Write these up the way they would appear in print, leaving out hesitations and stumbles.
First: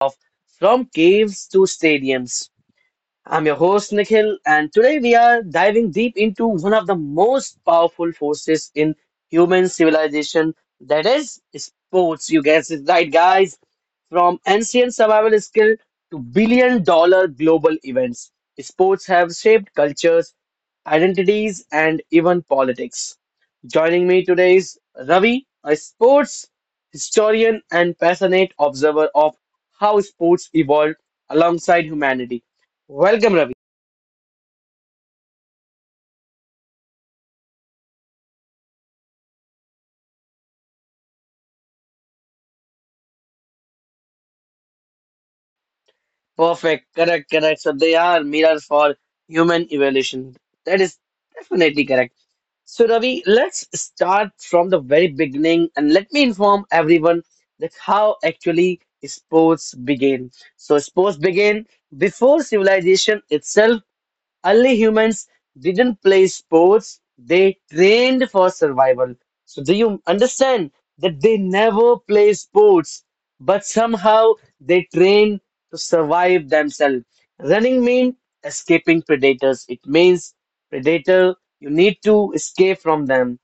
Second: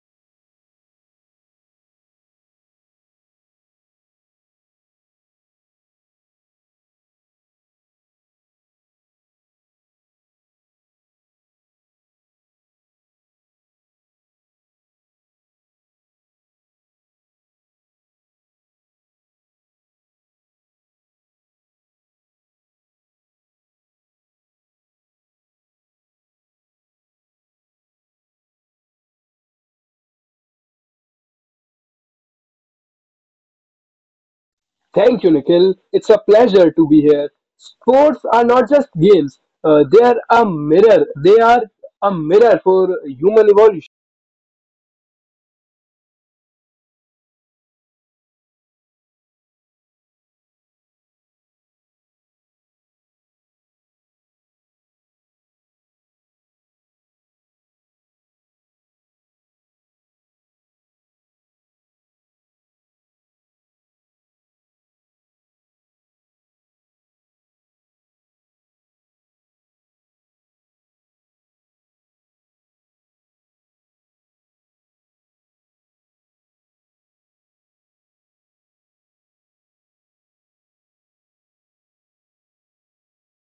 Of From caves to stadiums. I'm your host, Nikhil, and today we are diving deep into one of the most powerful forces in human civilization that is sports. You guessed it right, guys. From ancient survival skill to billion dollar global events, sports have shaped cultures, identities, and even politics. Joining me today is Ravi, a sports historian and passionate observer of how sports evolved alongside humanity. Welcome, Ravi. Thank you, Nikhil. It's a pleasure to be here. Sports are not just games, they are a mirror. They are a mirror for human evolution. Perfect, correct, correct. So they are mirrors for human evolution. That is definitely correct. So, Ravi, let's start from the very beginning and let me inform everyone that how actually sports began. So, sports began before civilization itself. Early humans didn't play sports, they trained for survival. So, do you understand that they never play sports, but somehow they train to survive themselves? Running means escaping predators. It means predator, you need to escape from them,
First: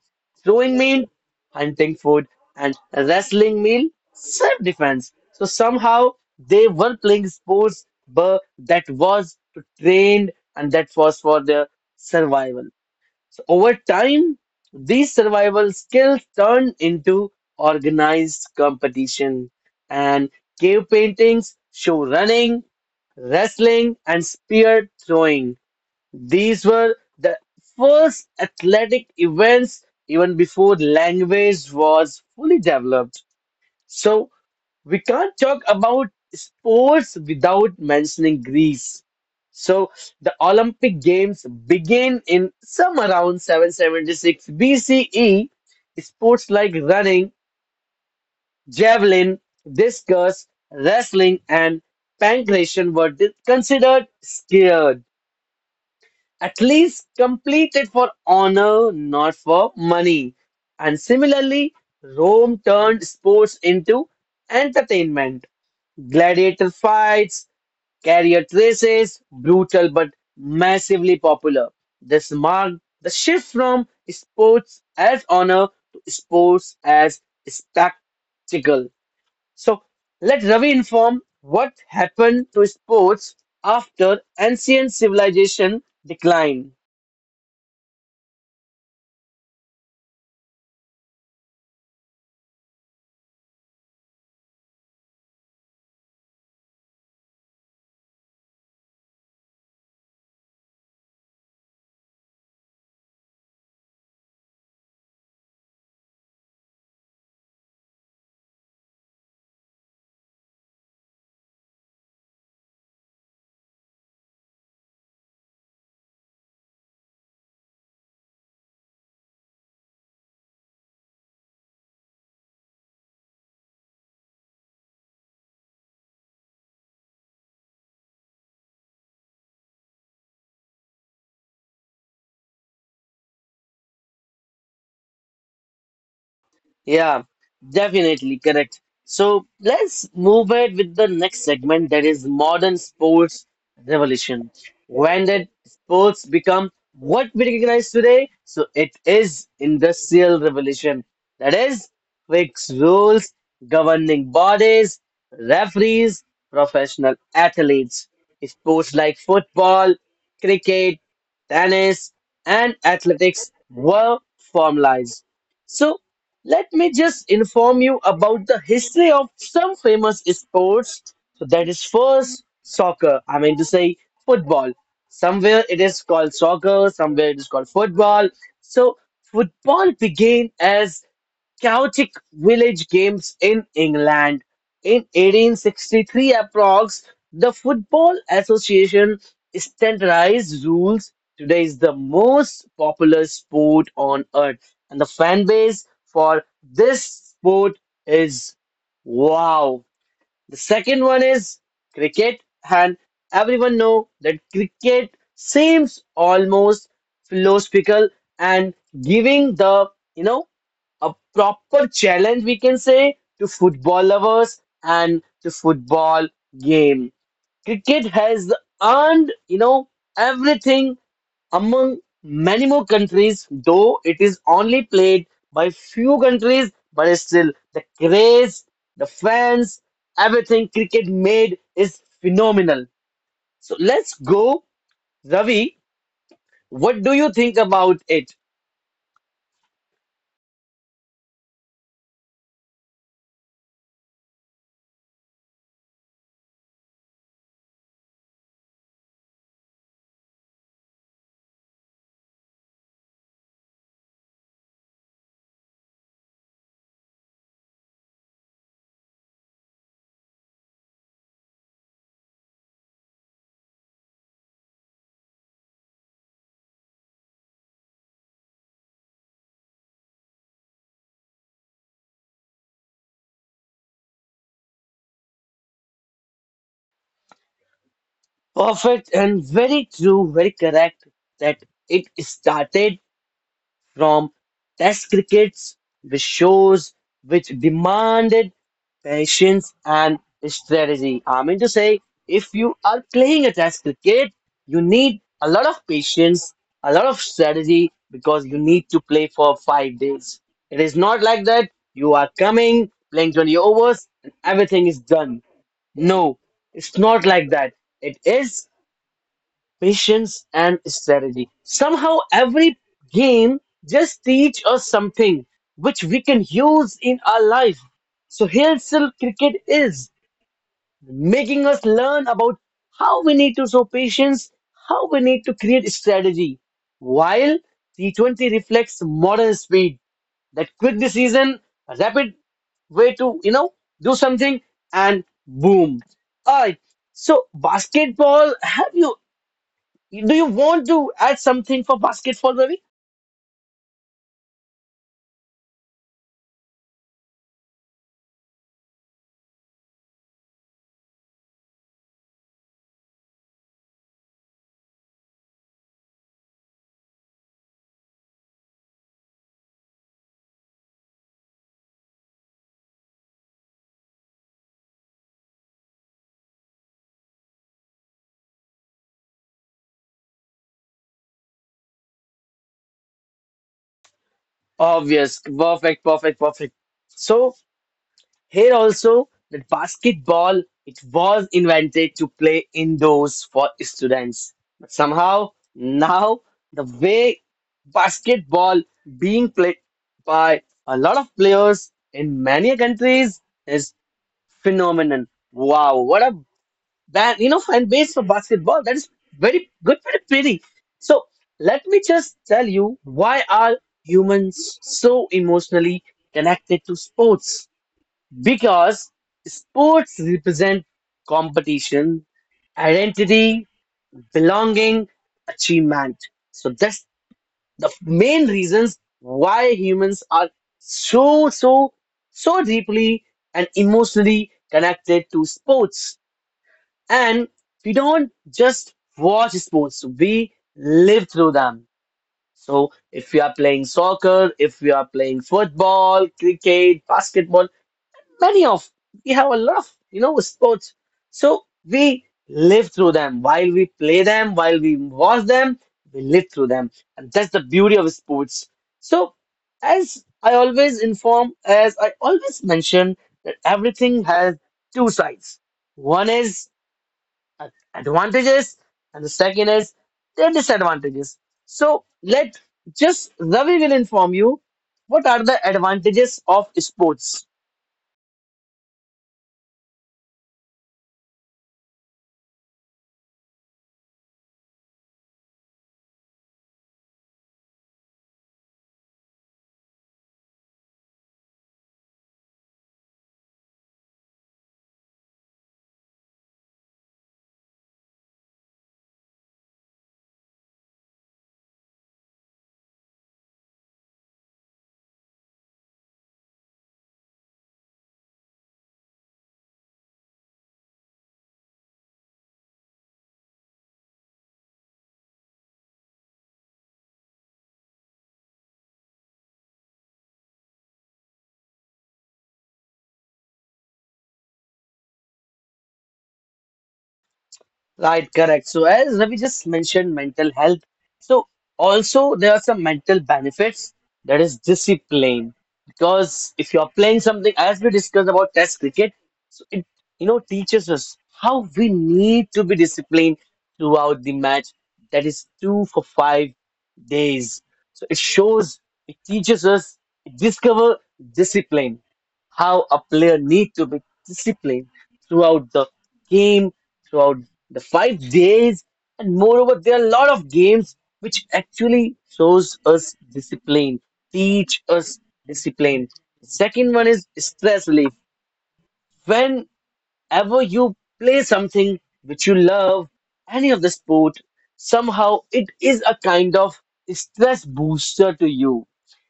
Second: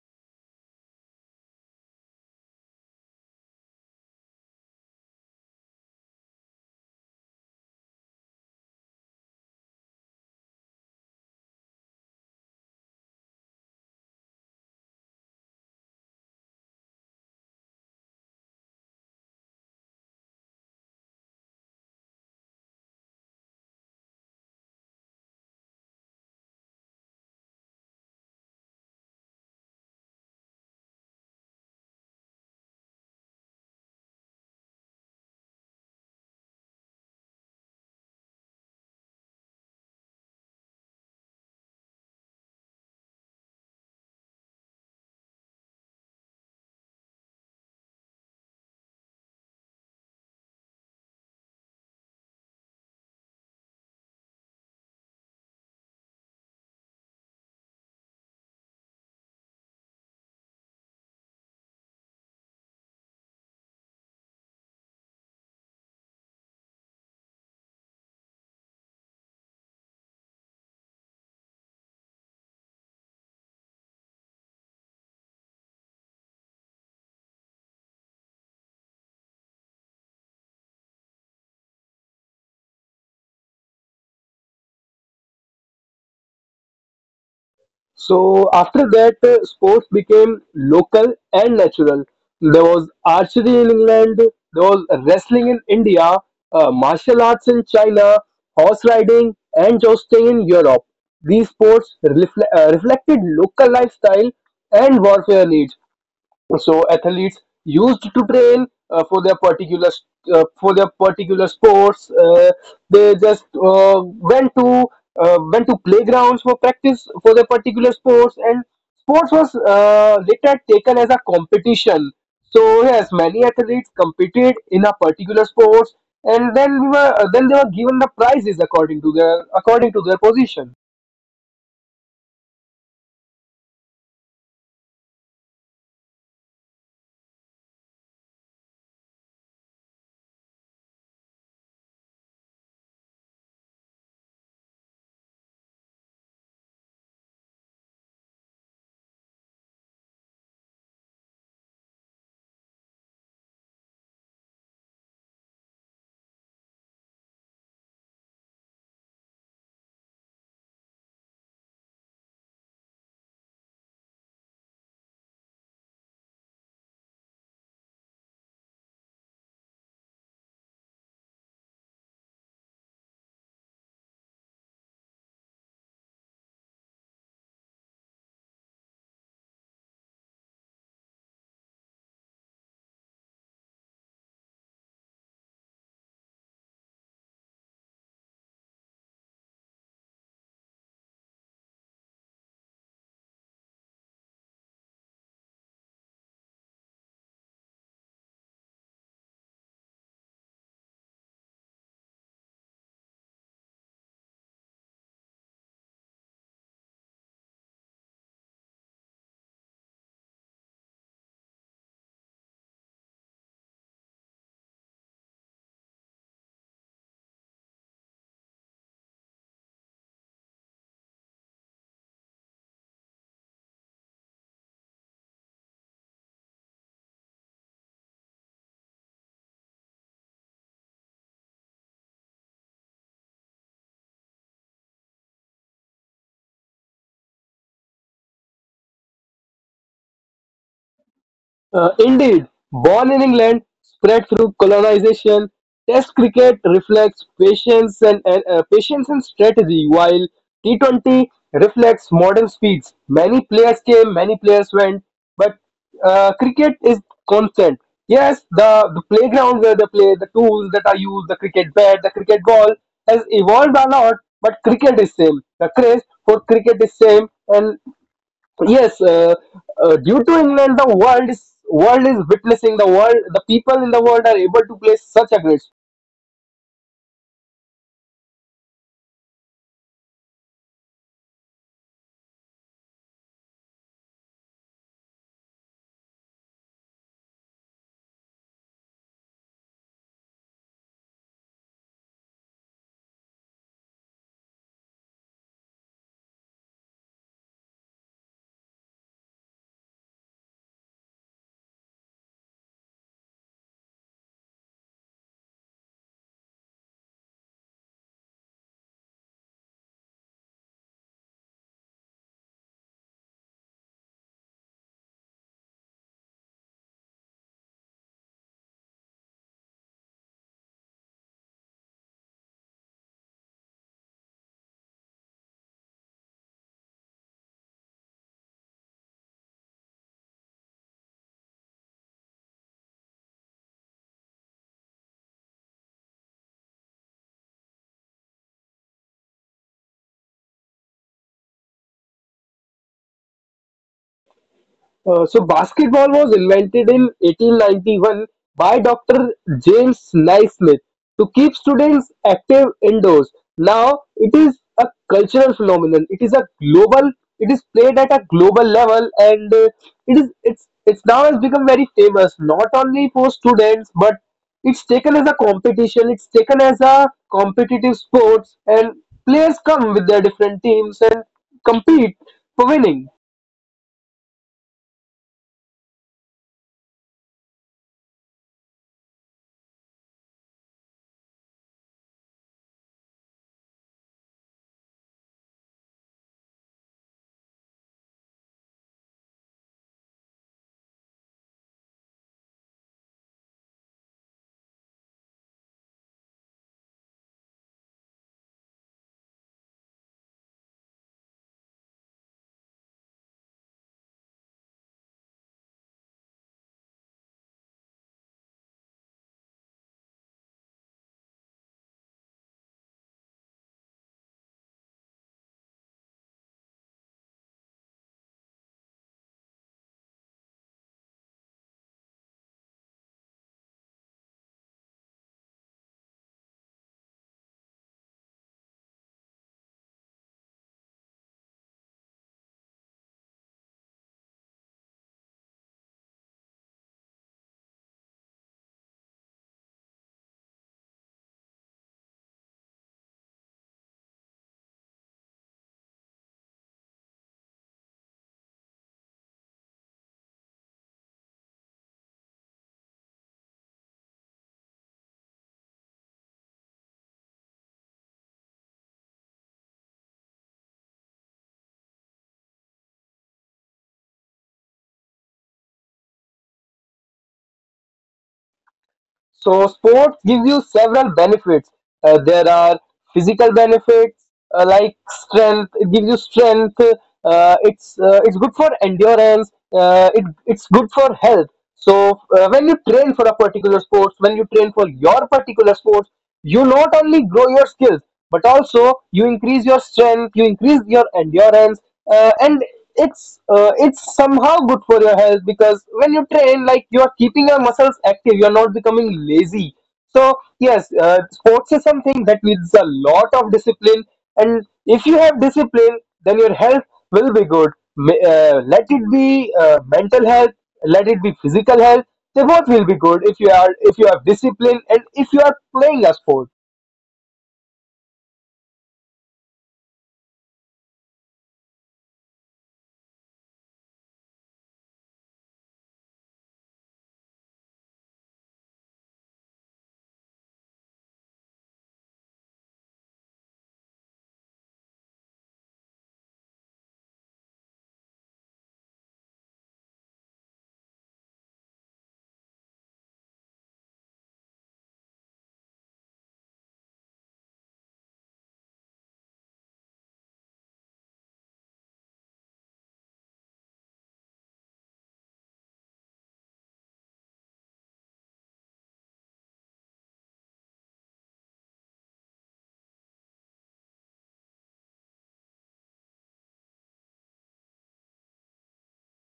throwing meal, hunting food, and wrestling meal, self-defense. So somehow they were playing sports, but that was to train and that was for their survival. So over time, these survival skills turned into organized competition, and cave paintings show running, wrestling, and spear throwing. These were the first athletic events even before language was fully developed. So we can't talk about sports without mentioning Greece. So the Olympic Games begin in some around 776 BCE. Sports like running, javelin, discus, wrestling, and pancration were considered skilled. At least complete it for honor, not for money. And similarly, Rome turned sports into entertainment. Gladiator fights, chariot races, brutal but massively popular. This marked the shift from sports as honor to sports as spectacle. So let Ravi inform what happened to sports after ancient civilization decline. So, after that, sports became local and natural. There was archery in England, there was wrestling in India, martial arts in China, horse riding, and jousting in Europe. These sports reflected local lifestyle and warfare needs. So athletes used to train for their particular sports. They just went to went to playgrounds for practice for their particular sports, and sports was later taken as a competition. So yes, many athletes competed in a particular sports, and then they were given the prizes according to their position. Yeah, definitely correct. So let's move ahead with the next segment that is modern sports revolution. When did sports become what we recognize today? So it is industrial revolution. That is fixed rules, governing bodies, referees, professional athletes. Sports like football, cricket, tennis, and athletics were formalized. So let me just inform you about the history of some famous sports. So that is first soccer. I mean to say football. Somewhere it is called soccer, somewhere it is called football. So football began as chaotic village games in England. In 1863 approx, the Football Association standardized rules. Today is the most popular sport on earth. And the fan base for this sport is wow. The second one is cricket, and everyone know that cricket seems almost philosophical and giving the you know a proper challenge we can say to football lovers and to football game. Cricket has earned, you know, everything among many more countries, though it is only played by few countries, but still the craze, the fans, everything cricket made is phenomenal. So let's go, Ravi. What do you think about it? Indeed, born in England, spread through colonization, test cricket reflects patience and strategy, while T20 reflects modern speeds. Many players came, many players went, but cricket is constant. Yes, the playground where they play, the tools that are used, the cricket bat, the cricket ball has evolved a lot, but cricket is same. The craze for cricket is same, and yes, due to england the world is witnessing the people in the world are able to play such a great. Perfect and very true, very correct that it started from test crickets, which shows which demanded patience and strategy. I mean to say, if you are playing a test cricket, you need a lot of patience, a lot of strategy because you need to play for 5 days. It is not like that you are coming, playing 20 overs, and everything is done. No, it's not like that. It is patience and strategy. Somehow, every game just teach us something which we can use in our life. So here, still cricket is making us learn about how we need to show patience, how we need to create strategy. While T20 reflects modern speed, that quick decision, rapid way to, you know, do something, and boom. All right. So basketball. Have you do you want to add something for basketball, Ravi? So basketball was invented in 1891 by Dr. James Naismith to keep students active indoors. Now it is a cultural phenomenon. It is a global. It is played at a global level, and it is it's now has become very famous not only for students, but it's taken as a competition. It's taken as a competitive sports, and players come with their different teams and compete for winning. Obvious. Perfect, perfect, perfect. So here also that basketball, it was invented to play indoors for students. But somehow now the way basketball being played by a lot of players in many countries is phenomenon. Wow, what a. That, you know, fan base for basketball. That is very good for the pity. So let me just tell you why are humans so emotionally connected to sports? Because sports represent competition, identity, belonging, achievement. So that's the main reasons why humans are so so so deeply and emotionally connected to sports. And we don't just watch sports, we live through them. So if we are playing soccer, if we are playing football, cricket, basketball, many of we have a lot of, you know, sports. So we live through them while we play them, while we watch them, we live through them. And that's the beauty of sports. So as I always inform, as I always mention that everything has two sides. One is uh, advantages and the second is their disadvantages. So let just Ravi will inform you what are the advantages of sports. So sports gives you several benefits. There are physical benefits like strength. It gives you strength. It's good for endurance. It's good for health. So when you train for a particular sports, when you train for your particular sports, you not only grow your skills, but also you increase your strength, you increase your endurance, and it's somehow good for your health, because when you train, like, you are keeping your muscles active, you're not becoming lazy. So yes, sports is something that needs a lot of discipline, and if you have discipline, then your health will be good. Let it be mental health, let it be physical health, they both will be good if you are if you have discipline and if you are playing a sport. Right, correct. So as Ravi just mentioned, mental health. So also there are some mental benefits that is discipline because if you are playing something as we discussed about test cricket, so it, you know, teaches us how we need to be disciplined throughout the match. That is two for 5 days. So it shows, it teaches us, it discover discipline, how a player need to be disciplined throughout the game, throughout the 5 days, and moreover, there are a lot of games which actually shows us discipline, teach us discipline. Second one is stress relief. When ever you play something which you love, any of the sport, somehow it is a kind of stress booster to you.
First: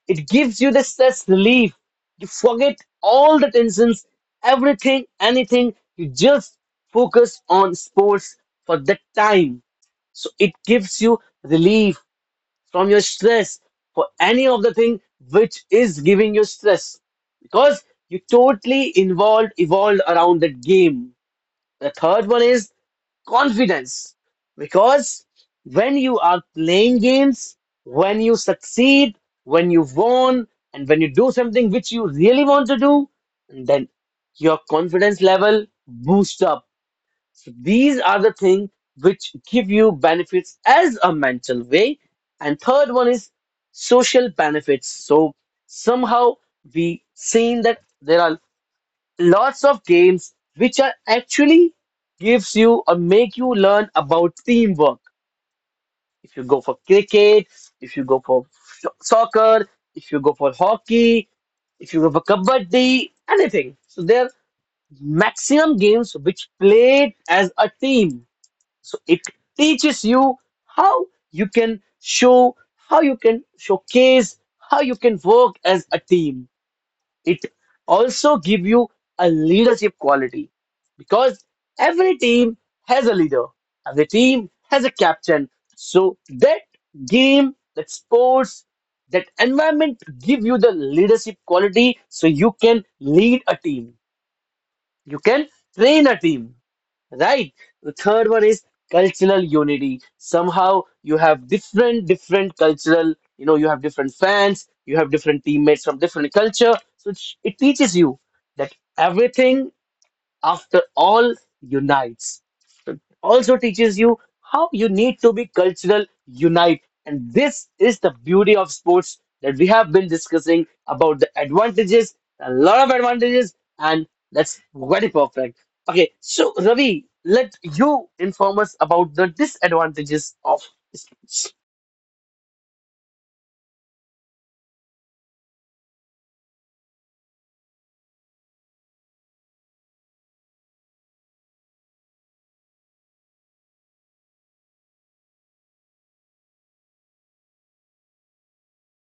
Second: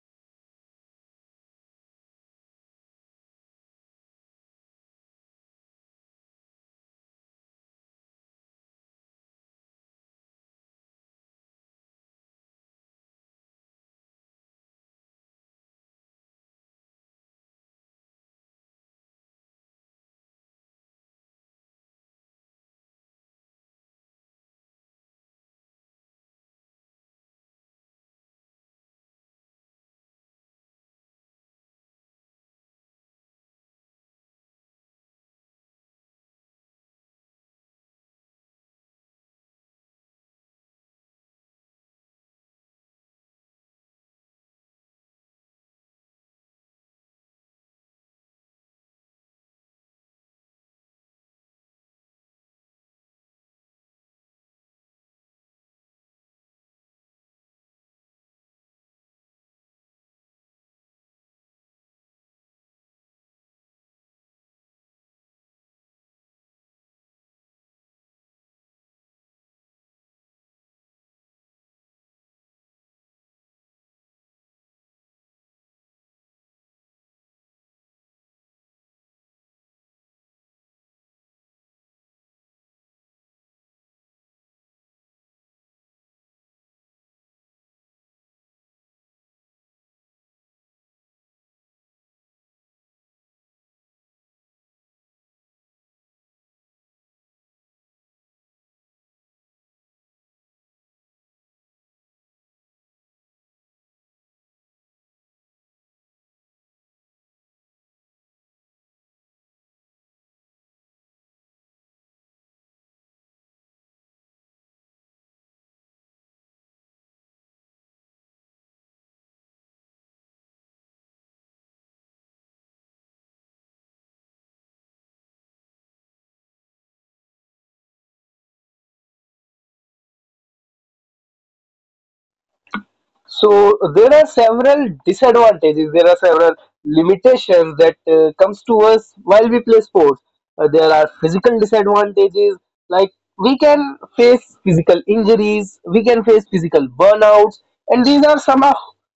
It gives you the stress relief. You forget all the tensions, everything, anything. You just focus on sports for that time. So it gives you relief from your stress for any of the thing which is giving you stress because you totally involved, evolved around that game. The third one is confidence. Because when you are playing games, when you succeed, when you won, and when you do something which you really want to do, then your confidence level boosts up. So these are the things which give you benefits as a mental way. And third one is social benefits. So somehow we seen that there are lots of games which are actually gives you or make you learn about teamwork. If you go for cricket, if you go for soccer, if you go for hockey, if you go for kabaddi, anything, so there are maximum games which played as a team. So it teaches you how you can show, how you can showcase, how you can work as a team. It also give you a leadership quality because every team has a leader, every team has a captain. So that game, that sports, that environment give you the leadership quality so you can lead a team. You can train a team, right? The third one is cultural unity. Somehow you have different, different cultural, you know, you have different fans, you have different teammates from different culture. So it teaches you that everything after all unites. It also teaches you how you need to be cultural unite, and this is the beauty of sports that we have been discussing about the advantages, a lot of advantages, and that's very perfect. Okay, so Ravi, let you inform us about the disadvantages of sports. So there are several disadvantages. There are several limitations that comes to us while we play sports. There are physical disadvantages like we can face physical injuries, we can face physical burnouts, and these are somehow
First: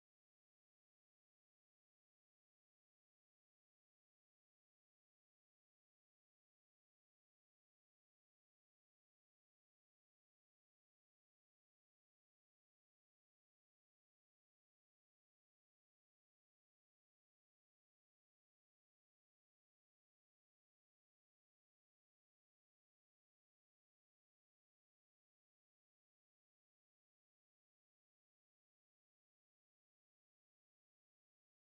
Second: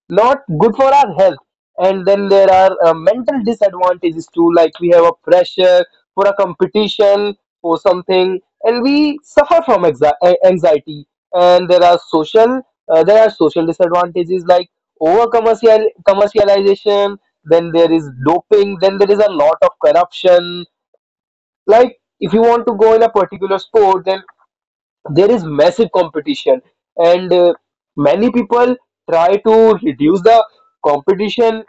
not good for our health. And then there are mental disadvantages too, like we have a pressure for a competition for something, and we suffer from anxiety. And there are social disadvantages like over commercial commercialization, then there is doping, then there is a lot of corruption. Like if you want to go in a particular sport, then there is massive competition, and many people try to reduce the competition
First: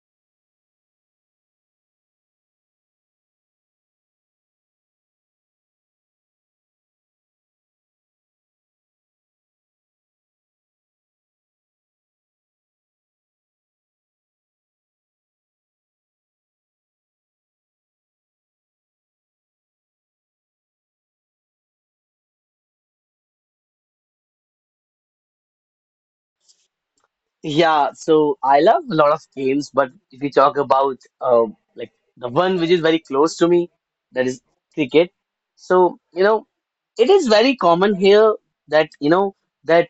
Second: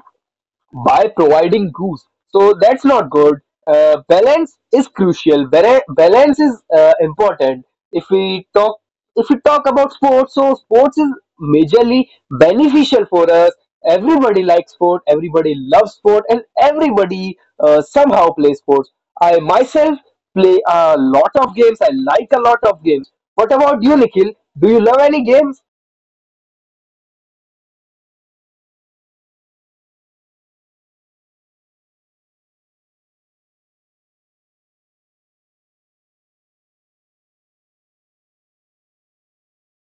by providing rules. So that's not good. Balance is crucial. Balance is important. If we talk, if we talk about sports, so sports is majorly beneficial for us. Everybody likes sport. Everybody loves sport, and everybody somehow plays sports. I myself play a lot of games. I like a lot of games. What about you, Nikhil? Do you love any games? Yeah, so I love a lot of games, but if we talk about like the one which is very close to me, that is cricket. So, you know, it is very common here that, you know, that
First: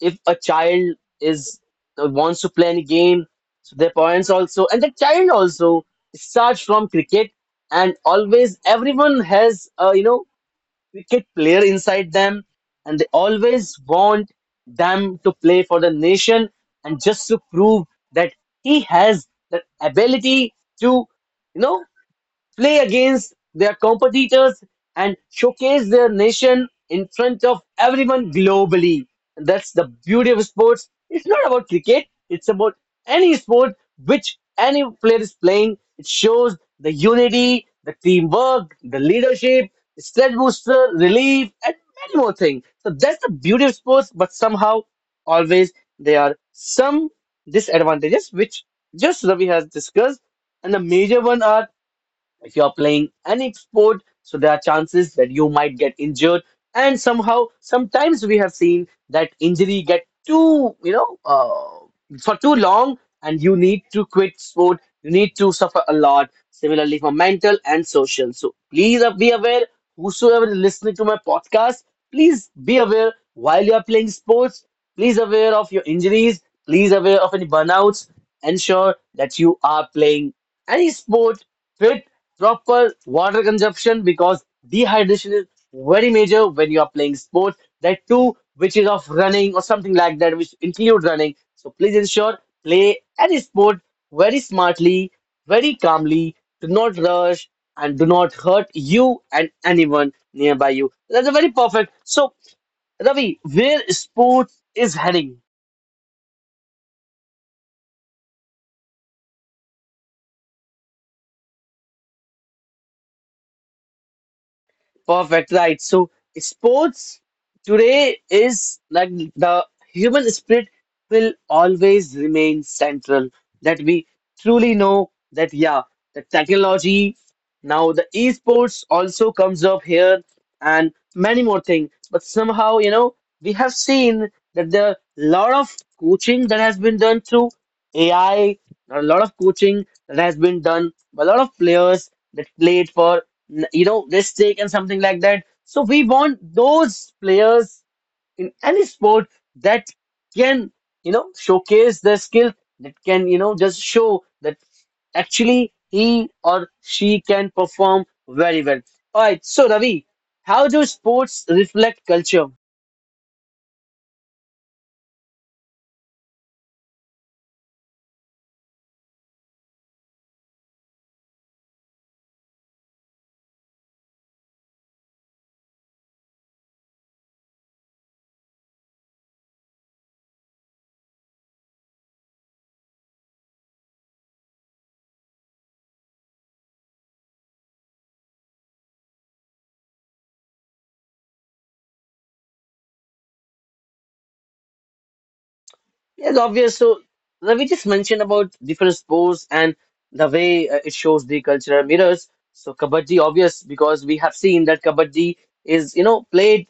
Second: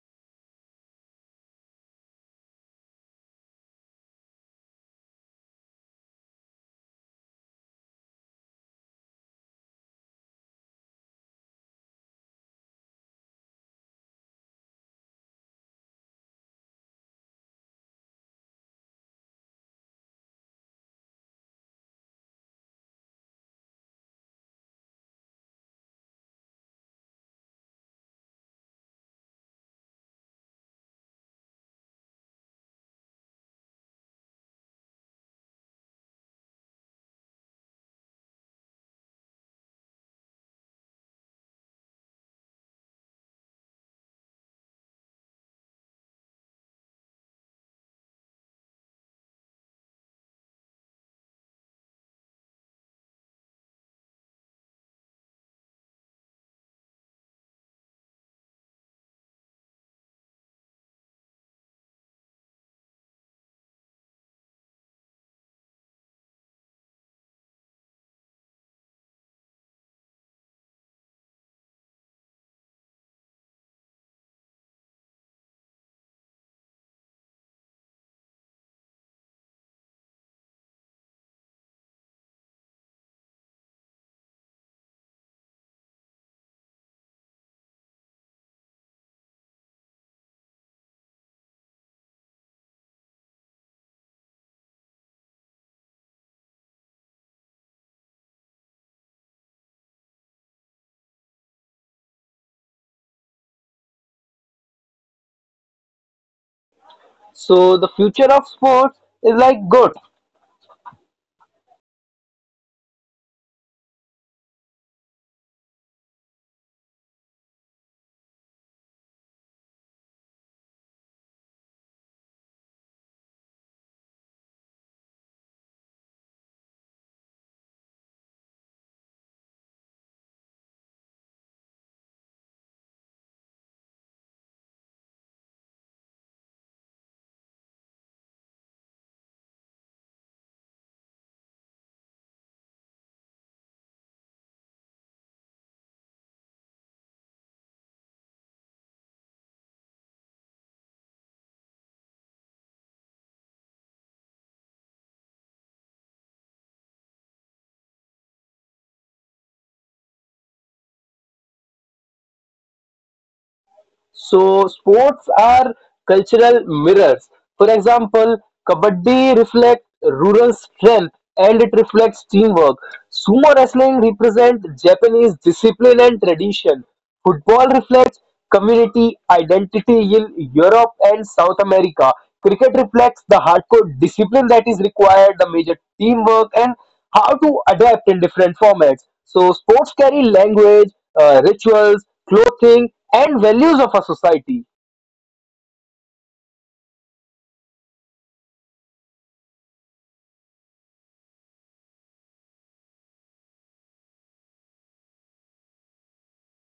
if a child is wants to play any game, so their parents also and the child also starts from cricket, and always everyone has you know cricket player inside them and they always want them to play for the nation and just to prove that he has the ability to, you know, play against their competitors and showcase their nation in front of everyone globally. And that's the beauty of sports. It's not about cricket, it's about any sport which any player is playing. It shows the unity, the teamwork, the leadership, stress booster, relief, and many more things. So that's the beauty of sports, but somehow always there are some disadvantages which just Ravi has discussed. And the major one are if you are playing any sport, so there are chances that you might get injured. And somehow, sometimes we have seen that injury get too, you know, for too long, and you need to quit sport. You need to suffer a lot. Similarly, for mental and social. So please be aware. Whosoever is listening to my podcast, please be aware while you are playing sports. Please aware of your injuries. Please aware of any burnouts. Ensure that you are playing any sport with proper water consumption because dehydration is very major when you are playing sport. That too, which is of running or something like that, which include running. So please ensure play any sport very smartly, very calmly. Do not rush and do not hurt you and anyone nearby you. That's a very perfect. So Ravi, where sports is heading? So the future of sports is like good. Perfect, right? So, sports today is like the human spirit will always remain central. That we truly know that, yeah, the technology now the esports also comes up here, and many more things. But somehow, you know, we have seen that there are a lot of coaching that has been done through AI, a lot of coaching that has been done by a lot of players that played for, you know, this stake and something like that. So we want those players in any sport that can, you know, showcase their skill that can, you know, just show that actually he or she can perform very well. All right, so Ravi, how do sports reflect culture? So sports are cultural mirrors. For example, kabaddi reflects rural strength, and it reflects teamwork. Sumo wrestling represents Japanese discipline and tradition. Football reflects community identity in Europe and South America. Cricket reflects the hardcore discipline that is required, the major teamwork, and how to adapt in different formats. So sports carry language, rituals, clothing, and values of a society. Yes, obvious. So Ravi just mentioned about different sports and the way it shows the cultural mirrors. So kabaddi, obvious, because we have seen that kabaddi is, you know, played,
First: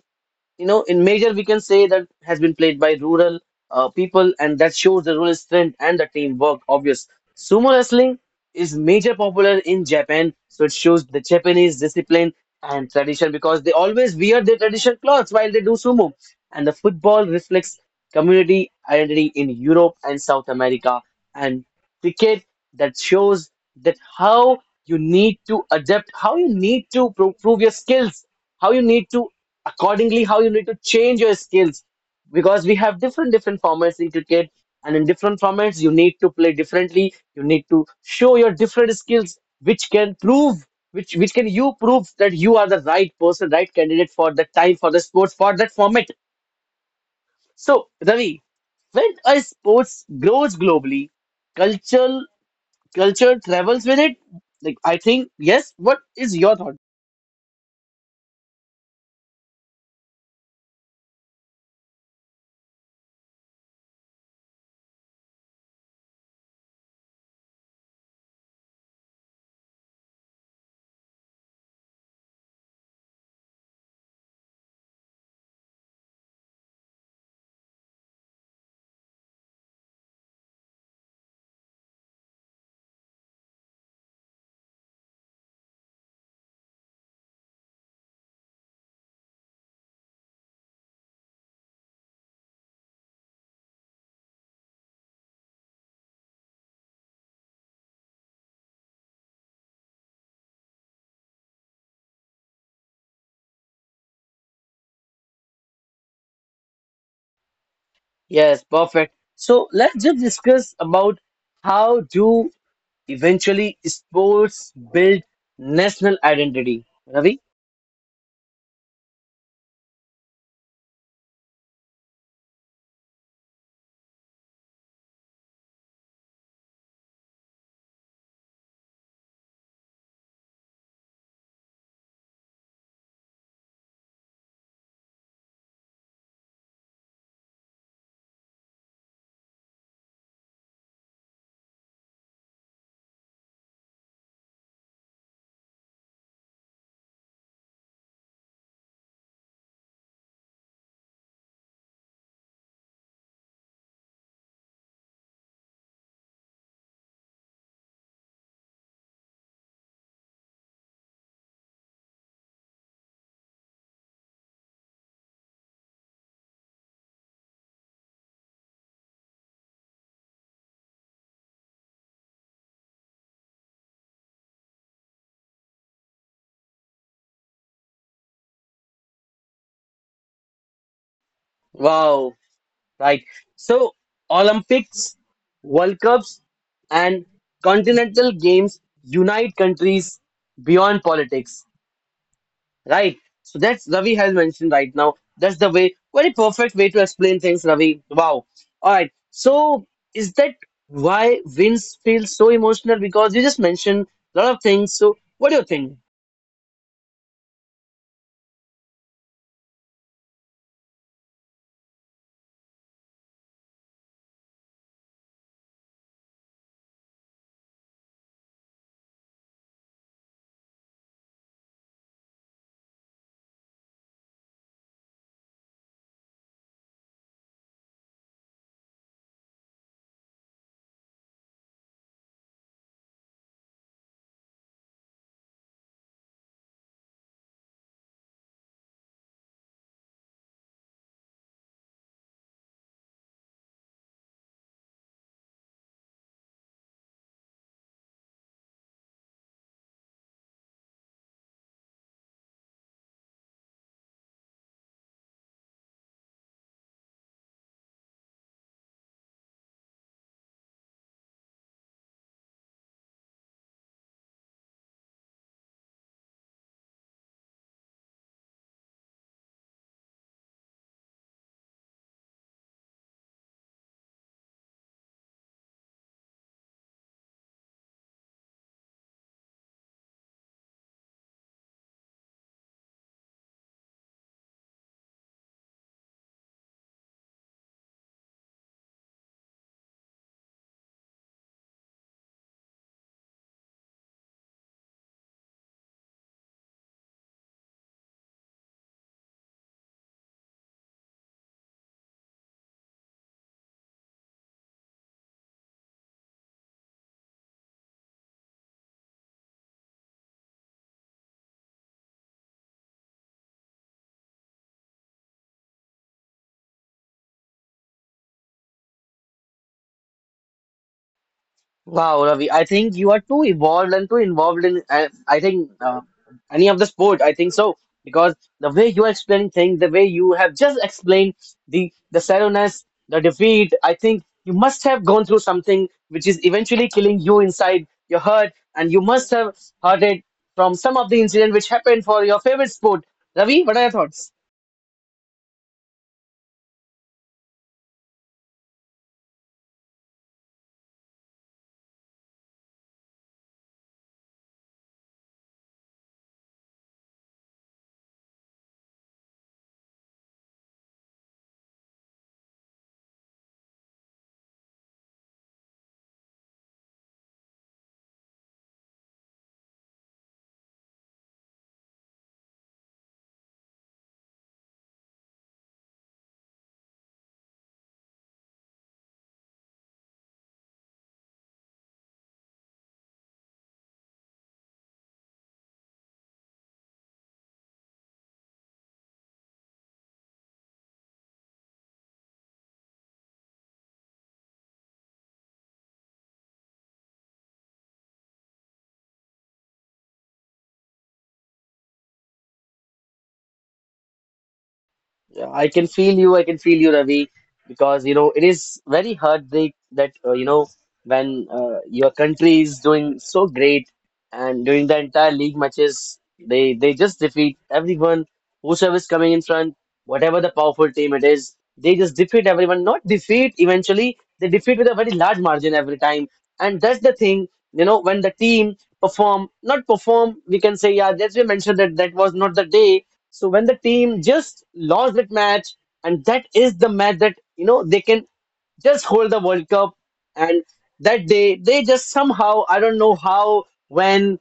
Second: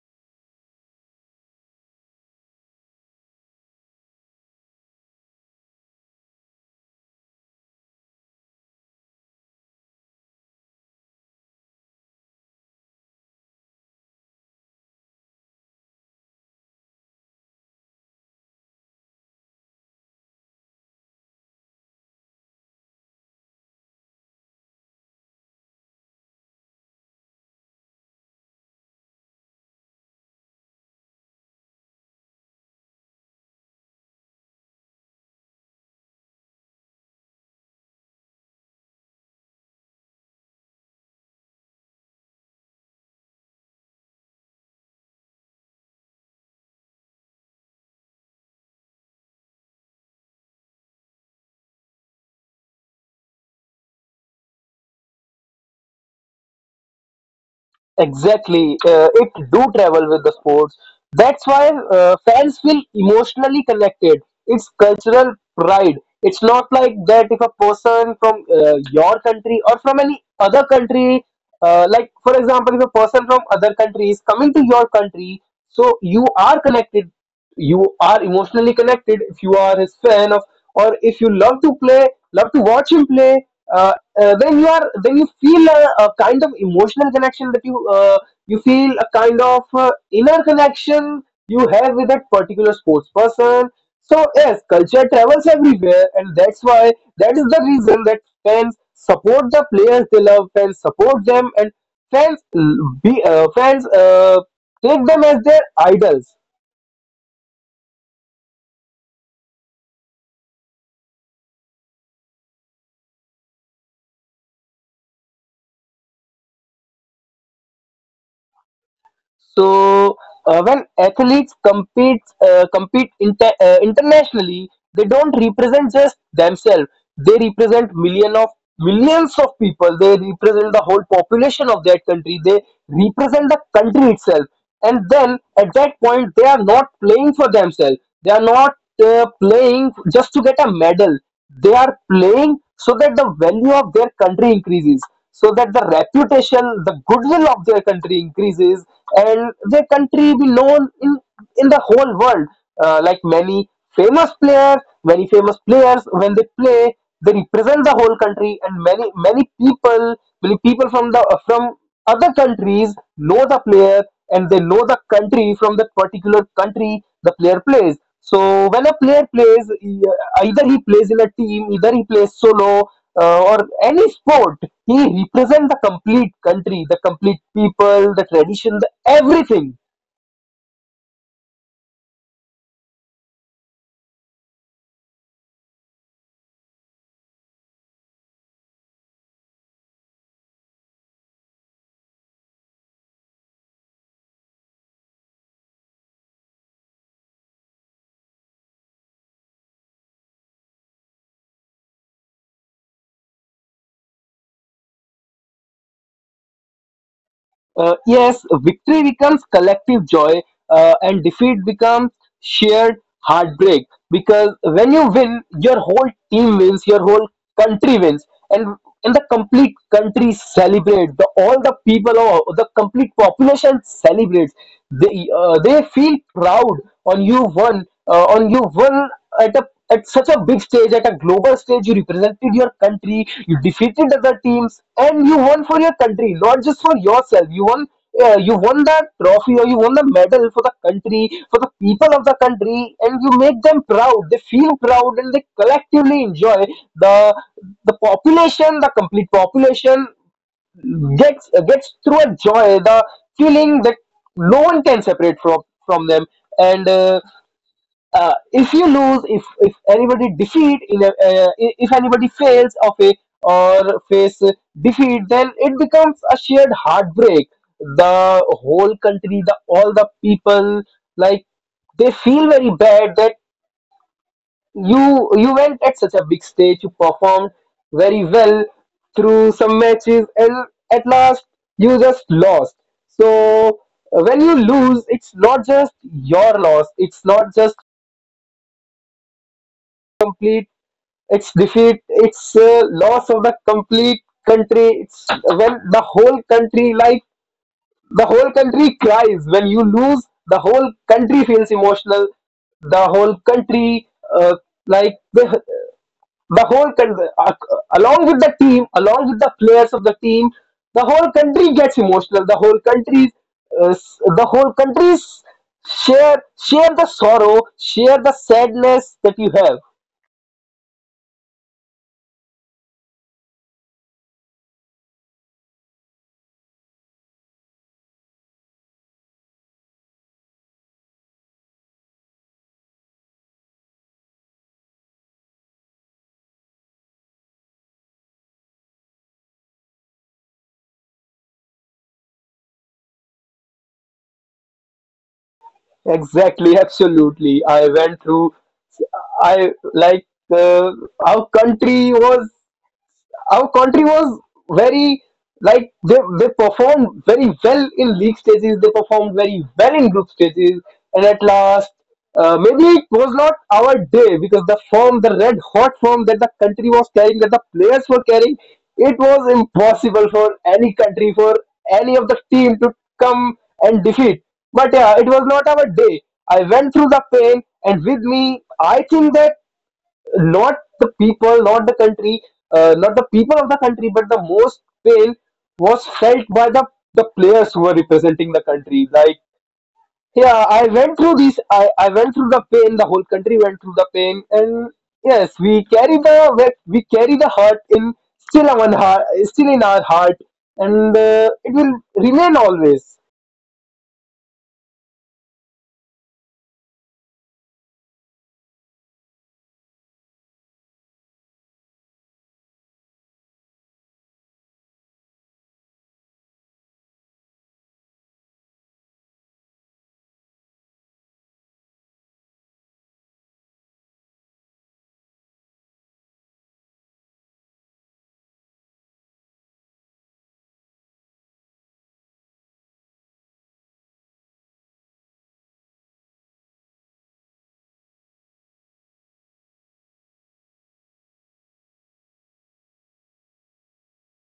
you know, in major, we can say that has been played by rural people, and that shows the real strength and the teamwork. Obvious. Sumo wrestling is major popular in Japan, so it shows the Japanese discipline and tradition because they always wear their traditional clothes while they do sumo. And the football reflects community identity in Europe and South America, and cricket, that shows that how you need to adapt, how you need to prove your skills, how you need to accordingly, how you need to change your skills because we have different different formats in cricket, and in different formats you need to play differently, you need to show your different skills which can prove, which can you prove that you are the right person, right candidate for the time, for the sports, for that format. So Ravi, when a sports grows globally, cultural culture travels with it, like, I think, yes, what is your thought? Exactly, it do travel with the sports. That's why fans feel emotionally connected. It's cultural pride. It's not like that if a person from your country or from any other country, like, for example, if a person from other country is coming to your country, so you are connected, you are emotionally connected if you are his fan of, or if you love to play, love to watch him play, uh, then you are then you feel a kind of emotional connection, that you you feel a kind of inner connection you have with that particular sports person. So yes, culture travels everywhere, and that's why, that is the reason that fans support the players they love, fans support them, and fans l- be fans take them as their idols. Yes, perfect. So let's just discuss about how do, eventually, sports build national identity. Ravi? So when athletes compete internationally, they don't represent just themselves. They represent millions of people. They represent the whole population of that country. They represent the country itself, and then at that point they are not playing for themselves, they are not playing just to get a medal. They are playing so that the value of their country increases, so that the reputation, the goodwill of their country increases, and their country be known in the whole world. Like many famous players, many famous players, when they play, they represent the whole country, and many people from the from other countries know the player, and they know the country from that particular country the player plays. So when a player plays, either he plays in a team, either he plays solo, or any sport, he represents the complete country, the complete people, the tradition, the everything. Wow, right. So, Olympics, World Cups, and continental games unite countries beyond politics, right? So, that's Ravi has mentioned right now. That's the way, very perfect way to explain things, Ravi. Wow. All right. So, is that why wins feel so emotional? Because you just mentioned a lot of things. So, what do you think? Yes, victory becomes collective joy, and defeat becomes shared heartbreak, because when you win, your whole team wins, your whole country wins. And the complete country celebrates. The all the people or the complete population celebrates. They they feel proud on you won. On you won at a at such a big stage, at a global stage, you represented your country, you defeated other teams, and you won for your country, not just for yourself, you won. Yeah, you won that trophy or you won the medal for the country, for the people of the country, and you make them proud. They feel proud, and they collectively enjoy the the population, the complete population gets through a joy, the feeling that no one can separate from them. And if you lose, if anybody defeat, in a, if anybody fails of a or face defeat, then it becomes a shared heartbreak. The whole country, the all the people, like, they feel very bad that you went at such a big stage, you performed very well through some matches, and at last you just lost. So when you lose, it's not just your loss. It's not just complete, it's defeat, it's loss of the complete country. It's when the whole country, like, the whole country cries when you lose, the whole country feels emotional, the whole country, uh, like the whole country along with the team, along with the players of the team, the whole country gets emotional, the whole country the whole countries share share the sorrow, share the sadness that you have. Wow, Ravi, I think you are too evolved and too involved in, I think, any of the sport. I think so. Because the way you are explaining things, the way you have just explained the sadness, the defeat, I think you must have gone through something which is eventually killing you inside your heart. And you must have heard it from some of the incident which happened for your favorite sport. Ravi, what are your thoughts? Exactly, absolutely. I went through, I like uh, our country was our country was very, like, they performed very well in league stages, they performed very well in group stages, and at last, maybe it was not our day, because the form, the red hot form that the country was carrying, that the players were carrying, it was impossible for any country, for any of the team to come and defeat. But yeah, it was not our day. I went through the pain, and with me, I think that not the people, not the country, not the people of the country, but the most pain was felt by the players who were representing the country. Like, yeah, I went through this, I went through the pain, the whole country went through the pain, and yes, we carry the carry the hurt in still our heart, still in our heart, and it will remain always. Yeah, I can feel you. I can feel you, Ravi, because you know it is very heartbreak that, you know, when your country is doing so great, and during the entire league matches, they just defeat everyone, whosoever is coming in front, whatever the powerful team it is, they just defeat everyone. Not defeat eventually, they defeat with a very large margin every time, and that's the thing. You know, when the team perform, not perform, we can say, yeah. As we mentioned that that was not the day. So when the team just lost that match, and that is the match that, you know, they can just hold the World Cup. And that day, they just somehow, I don't know how, when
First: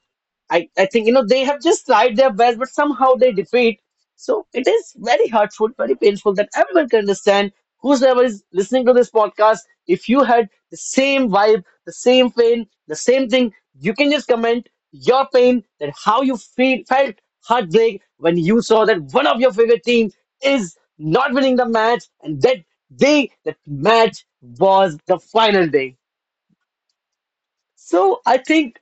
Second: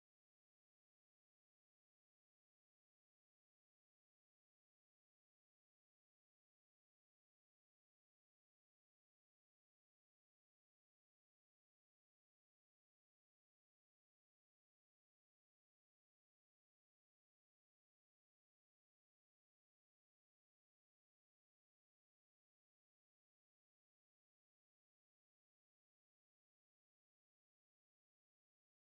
I think, you know, they have just tried their best, but somehow they defeat. So it is very hurtful, very painful that everyone can understand. Whosoever is listening to this podcast, if you had the same vibe, the same pain, the same thing, you can just comment your pain that how you feel felt heartbreak when you saw that one of your favorite team is not winning the match, and that day that match was the final day. So I think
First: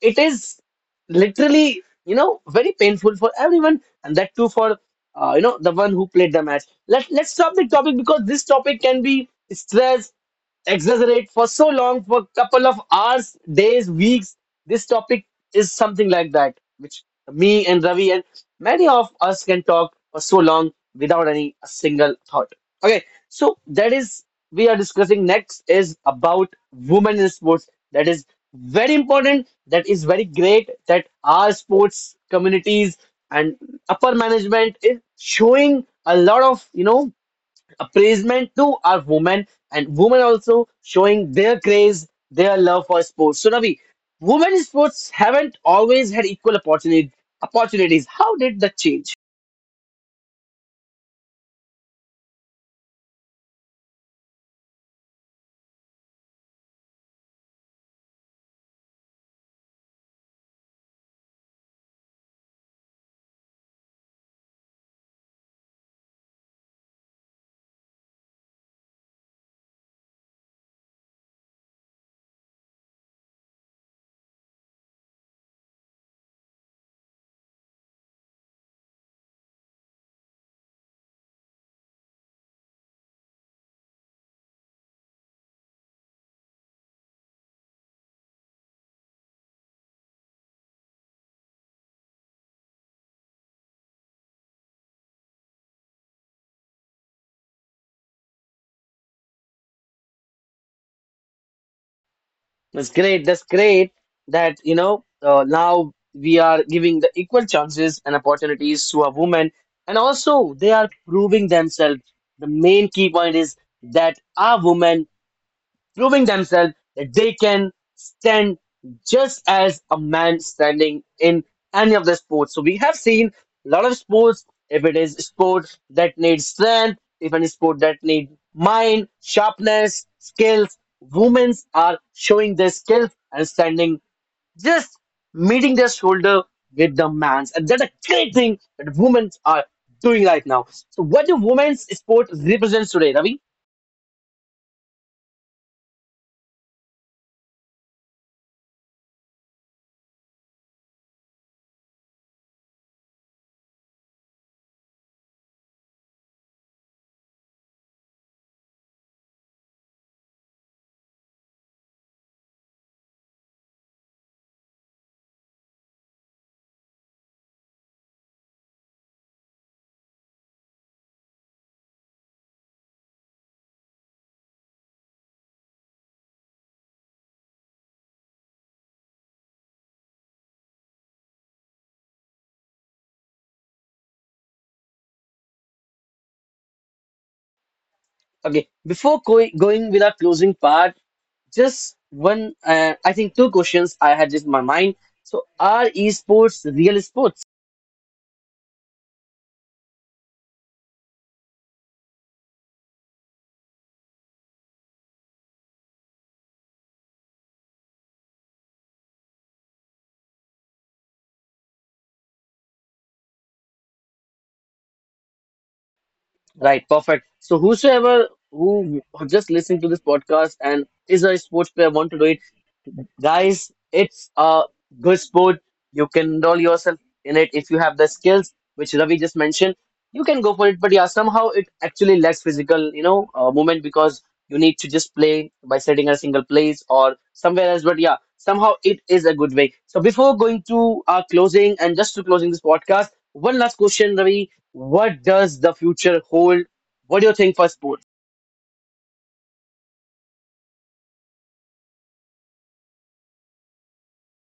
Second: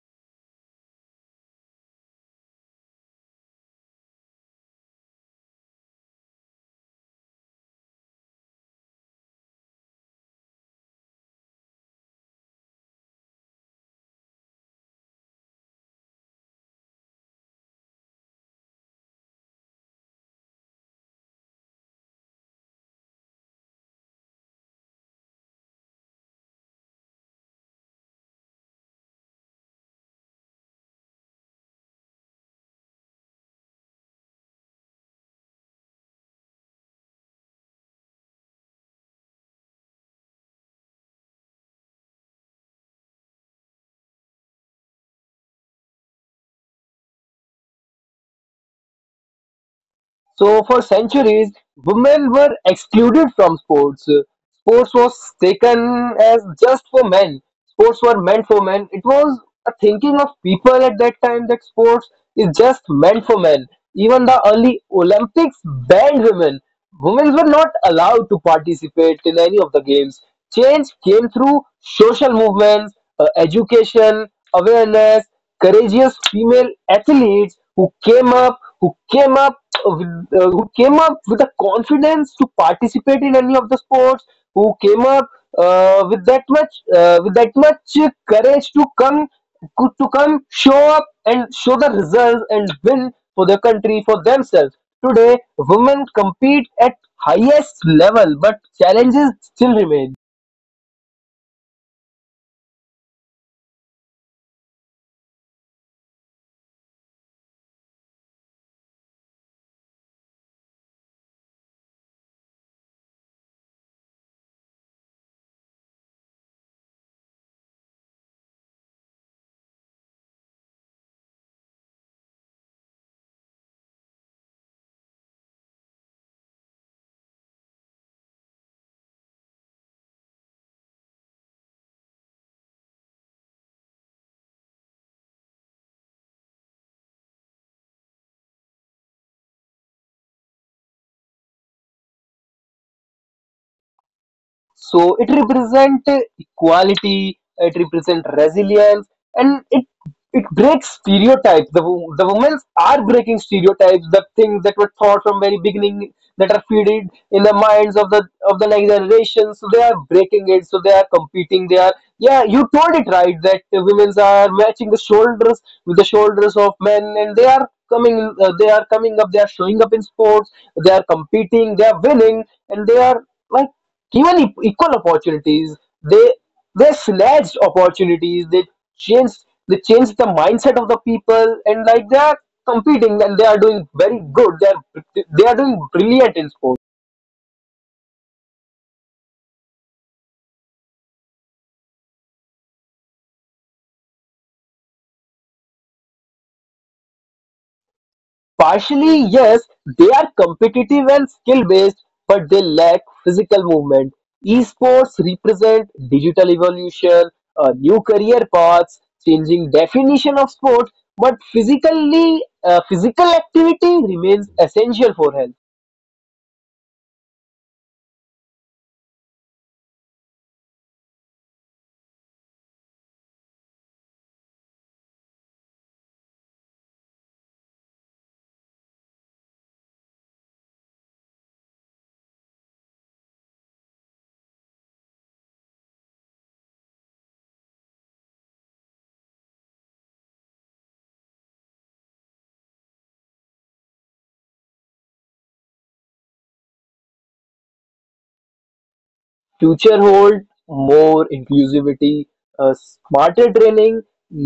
it is literally, you know, very painful for everyone, and that too for you know, the one who played the match. Let's stop the topic because this topic can be stressed, exaggerate for so long, for a couple of hours, days, weeks. This topic is something like that, which me and Ravi and many of us can talk for so long without any a single thought. Okay, so that is we are discussing next is about women in sports. That is very important. That is very great that our sports communities and upper management is showing a lot of, you know, appraisement to our women, and women also showing their craze, their love for sports. So Ravi, women in sports haven't always had equal opportunity opportunities. How did that change? So for centuries, women were excluded from sports. Sports was taken as just for men. Sports were meant for men. It was a thinking of people at that time that sports is just meant for men. Even the early Olympics banned women. Women were not allowed to participate in any of the games. Change came through social movements, education, awareness, courageous female athletes who came up with, who came up with the confidence to participate in any of the sports, who came up with that much courage to come to come show up and show the results and win for their country, for themselves. Today, women compete at highest level, but challenges still remain. That's great. That's great that, you know, now we are giving the equal chances and opportunities to our women, and also they are proving themselves. The main key point is that our women proving themselves that they can stand just as a man standing in any of the sports. So we have seen a lot of sports. If it is sport that needs strength, if any sport that need mind, sharpness, skills, women are showing their skills and standing just meeting their shoulder with the man's. And that's a great thing that women are doing right now. So what do women's sport represents today, Ravi? So it represent equality, it represent resilience, and it breaks stereotypes. The women are breaking stereotypes, the things that were taught from very beginning that are feeded in the minds of the next generation. So they are breaking it. So they are competing. They are, yeah. You told it right that women's are matching the shoulders with the shoulders of men, and they are coming up, they are showing up in sports, they are competing, they are winning, and they are, like, given equal opportunities. they they slashed opportunities, changed they changed the mindset of the people, and, like, they are competing and they are doing very good, they are doing brilliant in sports. Okay, before going with our closing part, just one, I think two questions I had just in my mind. So, are esports real sports? Partially, yes, they are competitive and skill-based, but they lack physical movement. Esports represent digital evolution, new career paths, changing definition of sport, but physically, physical activity remains essential for health. Right, perfect. So, whosoever who just listening to this podcast and is a sports player, want to do it, guys, it's a good sport. You can enroll yourself in it if you have the skills, which Ravi just mentioned. You can go for it, but yeah, somehow it actually lacks physical, you know, movement because you need to just play by sitting at a single place or somewhere else. But yeah, somehow it is a good way. So before going to our closing and just to closing this podcast, one last question, Ravi. What does the future hold? What do you think for sport? Future hold more inclusivity, smarter training,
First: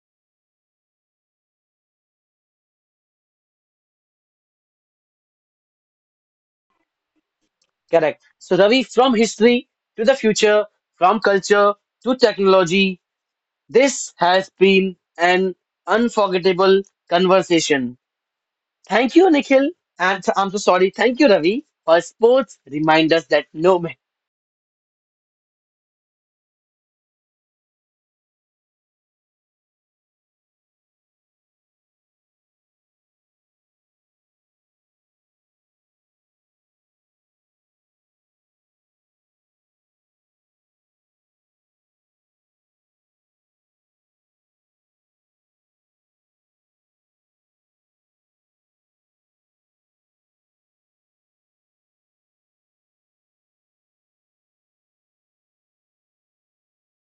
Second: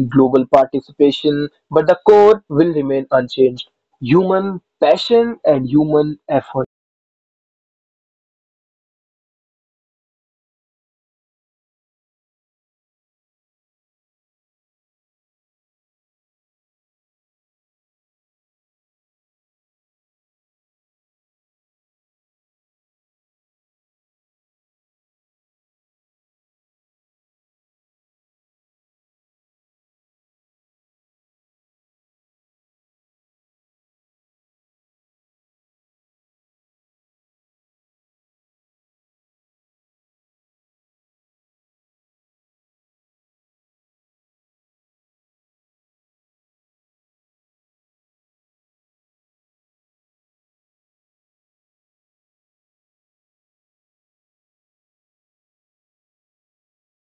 global participation, but the core will remain unchanged. Human passion and human effort. Correct. So, Ravi, from history to the future, from culture to technology, this has been an unforgettable conversation. Thank you, Nikhil. And I'm so sorry. Thank you, Ravi, for sports remind us that no matter